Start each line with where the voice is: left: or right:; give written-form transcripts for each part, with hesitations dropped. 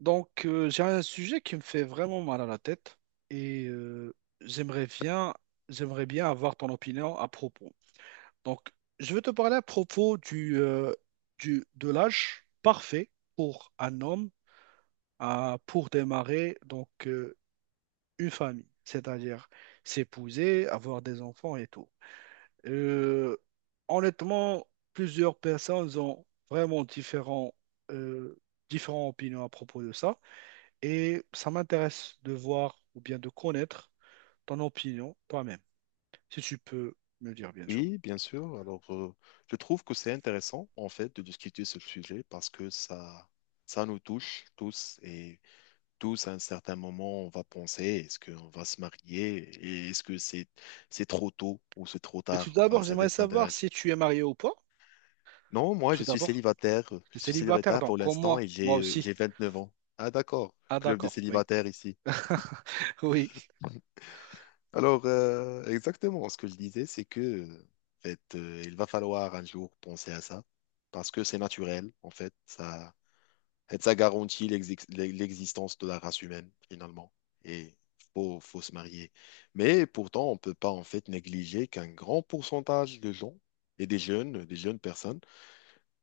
right: J'ai un sujet qui me fait vraiment mal à la tête et euh, j'aimerais bien, j'aimerais bien avoir ton opinion à propos. Donc, je vais te parler à propos de l'âge parfait pour un homme pour démarrer une famille, c'est-à-dire s'épouser, avoir des enfants et tout. Euh, Honnêtement, plusieurs personnes ont vraiment euh, différentes opinions à propos de ça. Et ça m'intéresse de voir ou bien de connaître ton opinion toi-même, si tu peux me dire, bien sûr.
left: Oui, bien sûr. Alors, je trouve que c'est intéressant, en fait, de discuter ce sujet parce que ça nous touche tous et tous, à un certain moment, on va penser, est-ce qu'on va se marier et est-ce que c'est trop tôt ou c'est trop
right: Mais tout
left: tard? Enfin,
right: d'abord,
left: ça
right: j'aimerais
left: dépend de
right: savoir
left: l'âge.
right: si tu es marié ou pas.
left: Non, moi,
right: Tout
left: je suis
right: d'abord,
left: célibataire.
right: tu es
left: Je suis
right: célibataire,
left: célibataire
right: donc
left: pour
right: comme
left: l'instant
right: moi,
left: et
right: moi
left: j'ai, euh,
right: aussi.
left: j'ai 29 ans. Ah, d'accord.
right: Ah,
left: Club des
right: d'accord, oui.
left: célibataires ici.
right: Oui.
left: Alors, exactement, ce que je disais, c'est que, en fait, il va falloir un jour penser à ça, parce que c'est naturel, en fait, ça garantit l'existence de la race humaine, finalement, et faut se marier. Mais pourtant, on ne peut pas, en fait, négliger qu'un grand pourcentage de gens, et des jeunes personnes,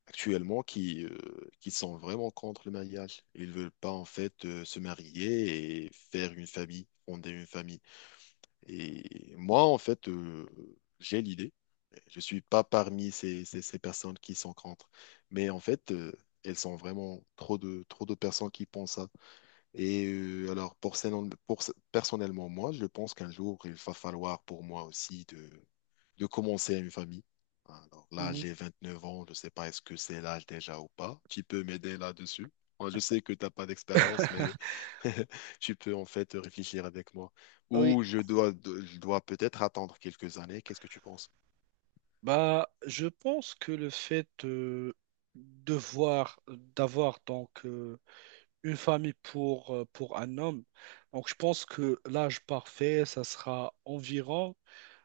left: actuellement, qui sont vraiment contre le mariage. Ils ne veulent pas, en fait, se marier et faire une famille, fonder une famille. Et moi, en fait, j'ai l'idée. Je suis pas parmi ces personnes qui sont contre. Mais en fait, elles sont vraiment trop de personnes qui pensent ça. Et alors, pour, ces- non- pour- ce- personnellement, moi, je pense qu'un jour, il va falloir pour moi aussi de commencer une famille. Alors là,
right: Mhm.
left: j'ai 29 ans, je ne sais pas est-ce que c'est l'âge déjà ou pas. Tu peux m'aider là-dessus. Moi, je sais que tu n'as pas d'expérience, mais tu peux en fait réfléchir avec moi.
right: Oui.
left: Ou je dois peut-être attendre quelques années. Qu'est-ce que tu penses?
right: Bah, je pense que le fait de voir, d'avoir une famille pour un homme, donc je pense que l'âge parfait, ça sera environ,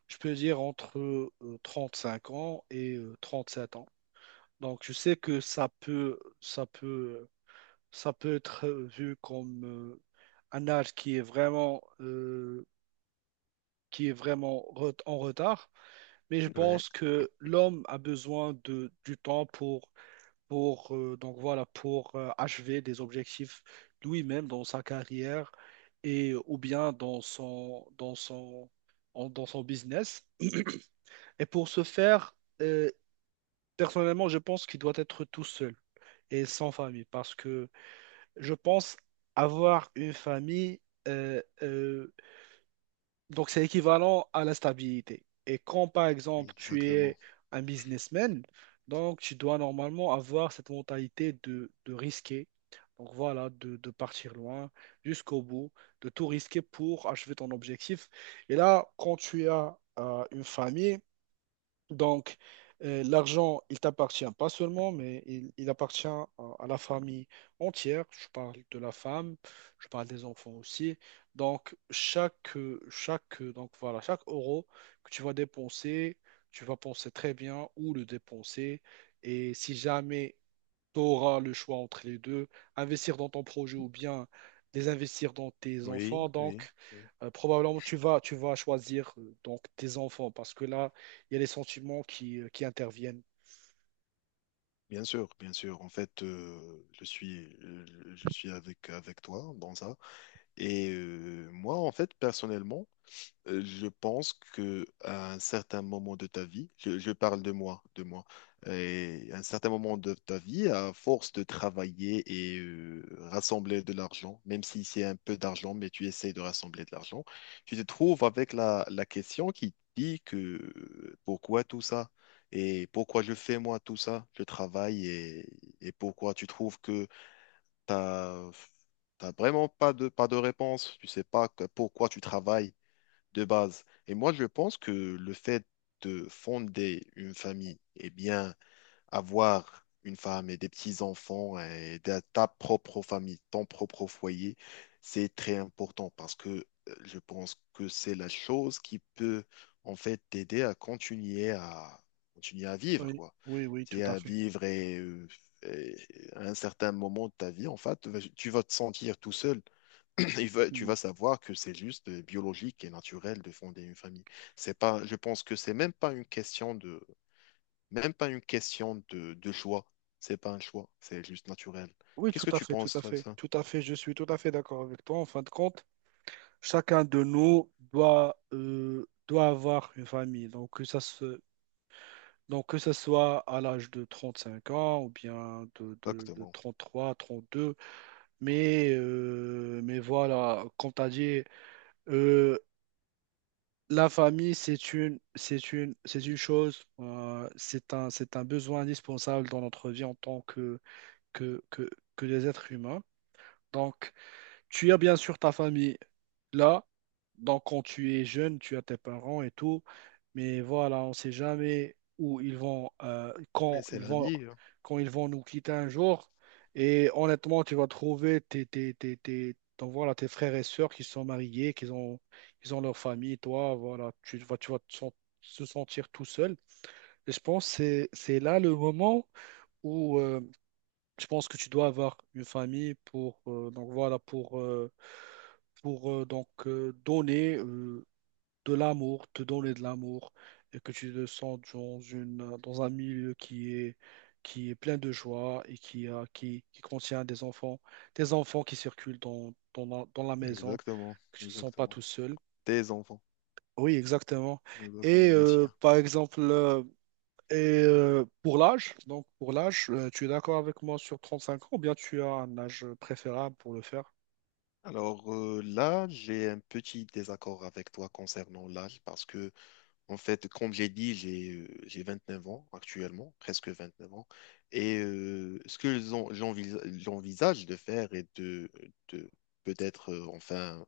right: je peux dire, entre cinq ans et sept ans. Donc je sais que ça peut être vu comme un âge qui est vraiment qui est vraiment en retard, mais je
left: Ouais.
right: pense que l'homme a besoin du temps pour achever des objectifs lui-même dans sa carrière et, ou bien dans son business. Et pour ce faire, euh, personnellement, je pense qu'il doit être tout seul et sans famille parce que je pense avoir une famille, euh, euh, donc, c'est équivalent à la stabilité. Et quand, par exemple, tu es
left: Exactement.
right: un businessman, donc tu dois normalement avoir cette mentalité de risquer. Donc, voilà, de partir loin jusqu'au bout, de tout risquer pour achever ton objectif. Et là, quand tu as une famille, donc, l'argent, il t'appartient pas seulement, mais il appartient à la famille entière. Je parle de la femme, je parle des enfants aussi. Donc, chaque euro que tu vas dépenser, tu vas penser très bien où le dépenser. Et si jamais tu auras le choix entre les deux, investir dans ton projet ou bien les investir dans tes
left: Oui,
right: enfants.
left: oui,
right: Donc,
left: oui.
right: probablement, tu vas choisir donc tes enfants parce que là, il y a les sentiments qui qui interviennent.
left: Bien sûr, bien sûr. En fait, je suis avec toi dans ça. Et moi, en fait, personnellement, je pense que à un certain moment de ta vie, je parle de moi, et à un certain moment de ta vie, à force de travailler et rassembler de l'argent, même si c'est un peu d'argent, mais tu essaies de rassembler de l'argent, tu te trouves avec la question qui te dit que pourquoi tout ça? Et pourquoi je fais moi tout ça? Je travaille, et pourquoi tu trouves que t'as, t'as vraiment pas de réponse? Tu sais pas pourquoi tu travailles de base. Et moi, je pense que le fait de fonder une famille, et bien, avoir une femme et des petits-enfants et de ta propre famille, ton propre foyer, c'est très important parce que je pense que c'est la chose qui peut en fait t'aider à continuer à vivre,
right: Oui,
left: quoi.
right: oui, oui, tout
left: C'est
right: à
left: à
right: fait.
left: vivre, et à un certain moment de ta vie, en fait, tu vas te sentir tout seul. Tu
right: Mm.
left: vas savoir que c'est juste biologique et naturel de fonder une famille. C'est pas, je pense que c'est même pas une question de, de choix. C'est pas un choix, c'est juste naturel.
right: Oui,
left: Qu'est-ce
right: tout
left: que
right: à
left: tu
right: fait, tout
left: penses,
right: à
left: toi, de
right: fait,
left: ça?
right: tout à fait. Je suis tout à fait d'accord avec toi. En fin de compte, chacun de nous doit, doit avoir une famille. Donc, donc, que ça soit à l'âge de 35 ans ou bien de
left: Exactement.
right: 33, 32. Mais voilà, comme tu as dit, euh, la famille, c'est une, c'est une chose, c'est un besoin indispensable dans notre vie en tant que, que, que des êtres humains. Donc, tu as bien sûr ta famille là. Donc, quand tu es jeune, tu as tes parents et tout. Mais voilà, on ne sait jamais où ils vont,
left: Mais c'est la vie, hein.
right: quand ils vont nous quitter un jour. Et honnêtement, tu vas trouver voilà, tes frères et sœurs qui sont mariés, qui ont, ils ont leur famille. Toi, voilà, tu vas te sen- se sentir tout seul. Et je pense que c'est là le moment où. Je pense que tu dois avoir une famille pour donc voilà pour donc donner de l'amour, te donner de l'amour et que tu te sens dans une dans un milieu qui est plein de joie et qui contient des enfants qui circulent dans la maison,
left: Exactement,
right: que tu te sens pas
left: exactement.
right: tout seul.
left: Tes enfants,
right: Oui, exactement. Et
left: exactement, les siens.
right: par exemple et pour l'âge, donc pour l'âge, tu es d'accord avec moi sur 35 ans ou bien tu as un âge préférable pour le faire?
left: Alors, là, j'ai un petit désaccord avec toi concernant l'âge parce que en fait, comme j'ai dit, j'ai 29 ans actuellement, presque 29 ans. Et ce que j'envisage de faire est de peut-être, enfin,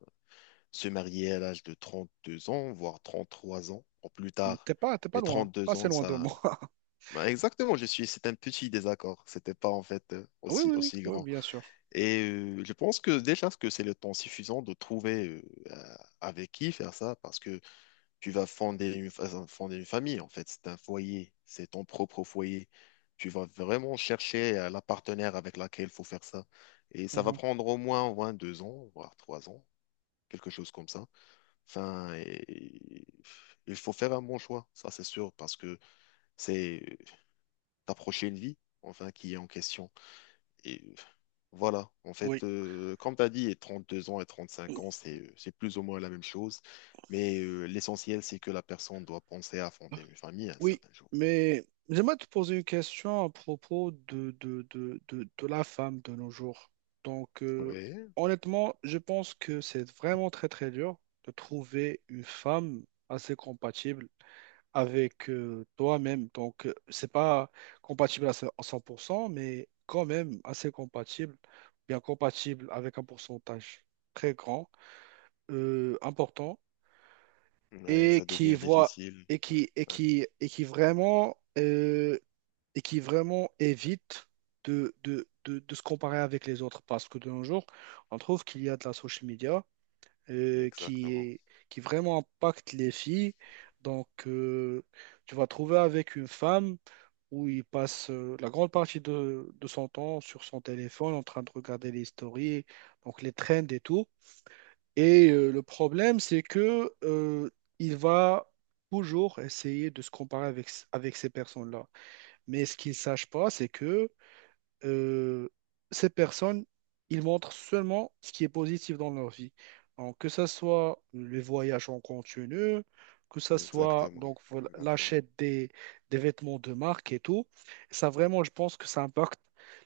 left: se marier à l'âge de 32 ans, voire 33 ans, ou plus
right: Donc
left: tard.
right: t'es pas
left: Mais
right: loin, pas
left: 32
right: assez
left: ans,
right: loin de
left: ça.
right: moi.
left: Bah, exactement, c'est un petit désaccord. C'était pas en fait,
right: Oui,
left: aussi,
right: oui, oui,
left: aussi
right: oui,
left: grand.
right: bien sûr.
left: Et je pense que déjà, ce que c'est le temps suffisant de trouver euh, avec qui faire ça, parce que tu vas fonder une famille, en fait. C'est un foyer, c'est ton propre foyer. Tu vas vraiment chercher la partenaire avec laquelle il faut faire ça. Et ça va
right: Mhm.
left: prendre au moins 2 ans, voire 3 ans, quelque chose comme ça. Enfin, il faut faire un bon choix, ça c'est sûr, parce que c'est t'approcher une vie, enfin, qui est en question. Et voilà, en
right: Oui.
left: fait, comme tu as dit, et 32 ans et 35 ans, c'est plus ou moins la même chose. Mais l'essentiel, c'est que la personne doit penser à fonder une famille un
right: Oui,
left: certain jour.
right: mais j'aimerais te poser une question à propos de la femme de nos jours. Donc, euh,
left: Oui,
right: Honnêtement, je pense que c'est vraiment très, très dur de trouver une femme assez compatible avec toi-même. Donc, c'est pas à 100%, mais quand même assez compatible, bien compatible avec un pourcentage très grand, important,
left: ouais,
right: et
left: ça
right: qui
left: devient
right: voit
left: difficile.
right: et
left: Ouais,
right: qui, et qui, et qui vraiment... euh, et qui vraiment évite de se comparer avec les autres. Parce que de nos jours, on trouve qu'il y a de la social media
left: ouais,
right: euh, qui
left: exactement,
right: est- qui vraiment impacte les filles. Donc, tu vas trouver avec une femme où il passe la grande partie de son temps sur son téléphone en train de regarder les stories, donc les trends et tout. Et le problème, c'est que il va toujours essayer de se comparer avec, avec ces personnes-là. Mais ce qu'il ne sache pas, c'est que euh, ces personnes, ils montrent seulement ce qui est positif dans leur vie. Donc, que ce soit les voyages en continu, que ce soit
left: exactement,
right: donc voilà,
left: exactement,
right: des vêtements de marque et tout, ça vraiment, je pense que ça impacte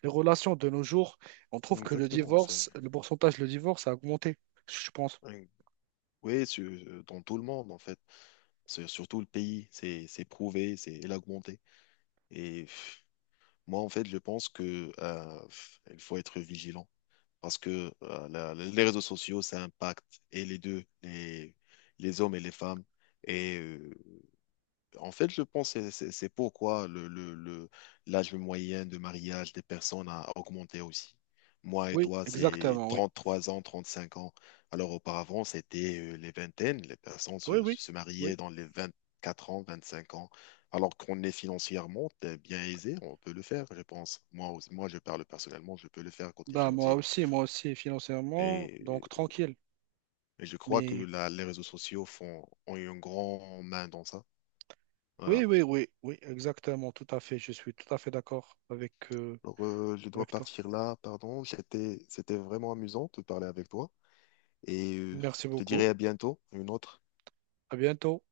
right: les relations de nos jours. On trouve que le
left: exactement. C'est
right: divorce, le pourcentage de divorce a augmenté, je pense.
left: ouais. Oui, dans tout le monde, en fait. Sur tout le pays, c'est prouvé, c'est augmenté. Et moi, en fait, je pense que il faut être vigilant. Parce que les réseaux sociaux, ça impacte et les deux, les hommes et les femmes. Et en fait, je pense que c'est pourquoi l'âge moyen de mariage des personnes a augmenté aussi. Moi et
right: Oui,
left: toi, c'est
right: exactement, oui.
left: 33 ans, 35 ans. Alors auparavant, c'était les vingtaines. Les personnes
right: Oui,
left: se,
right: oui,
left: se
right: oui.
left: mariaient dans les 24 ans, 25 ans. Alors qu'on est financièrement bien aisé, on peut le faire, je pense. Moi, je parle personnellement, je peux le faire côté
right: Bah,
left: financier.
right: moi aussi, financièrement,
left: Et
right: donc tranquille.
left: Et je crois que
right: Mais
left: les réseaux sociaux ont eu une grande main dans ça. Voilà.
right: oui, oui, oui, oui, exactement, tout à fait. Je suis tout à fait d'accord avec
left: Alors, je dois
right: avec toi.
left: partir là, pardon. C'était vraiment amusant de parler avec toi. Et
right: Merci
left: je te
right: beaucoup.
left: dirai à bientôt, une autre.
right: À bientôt.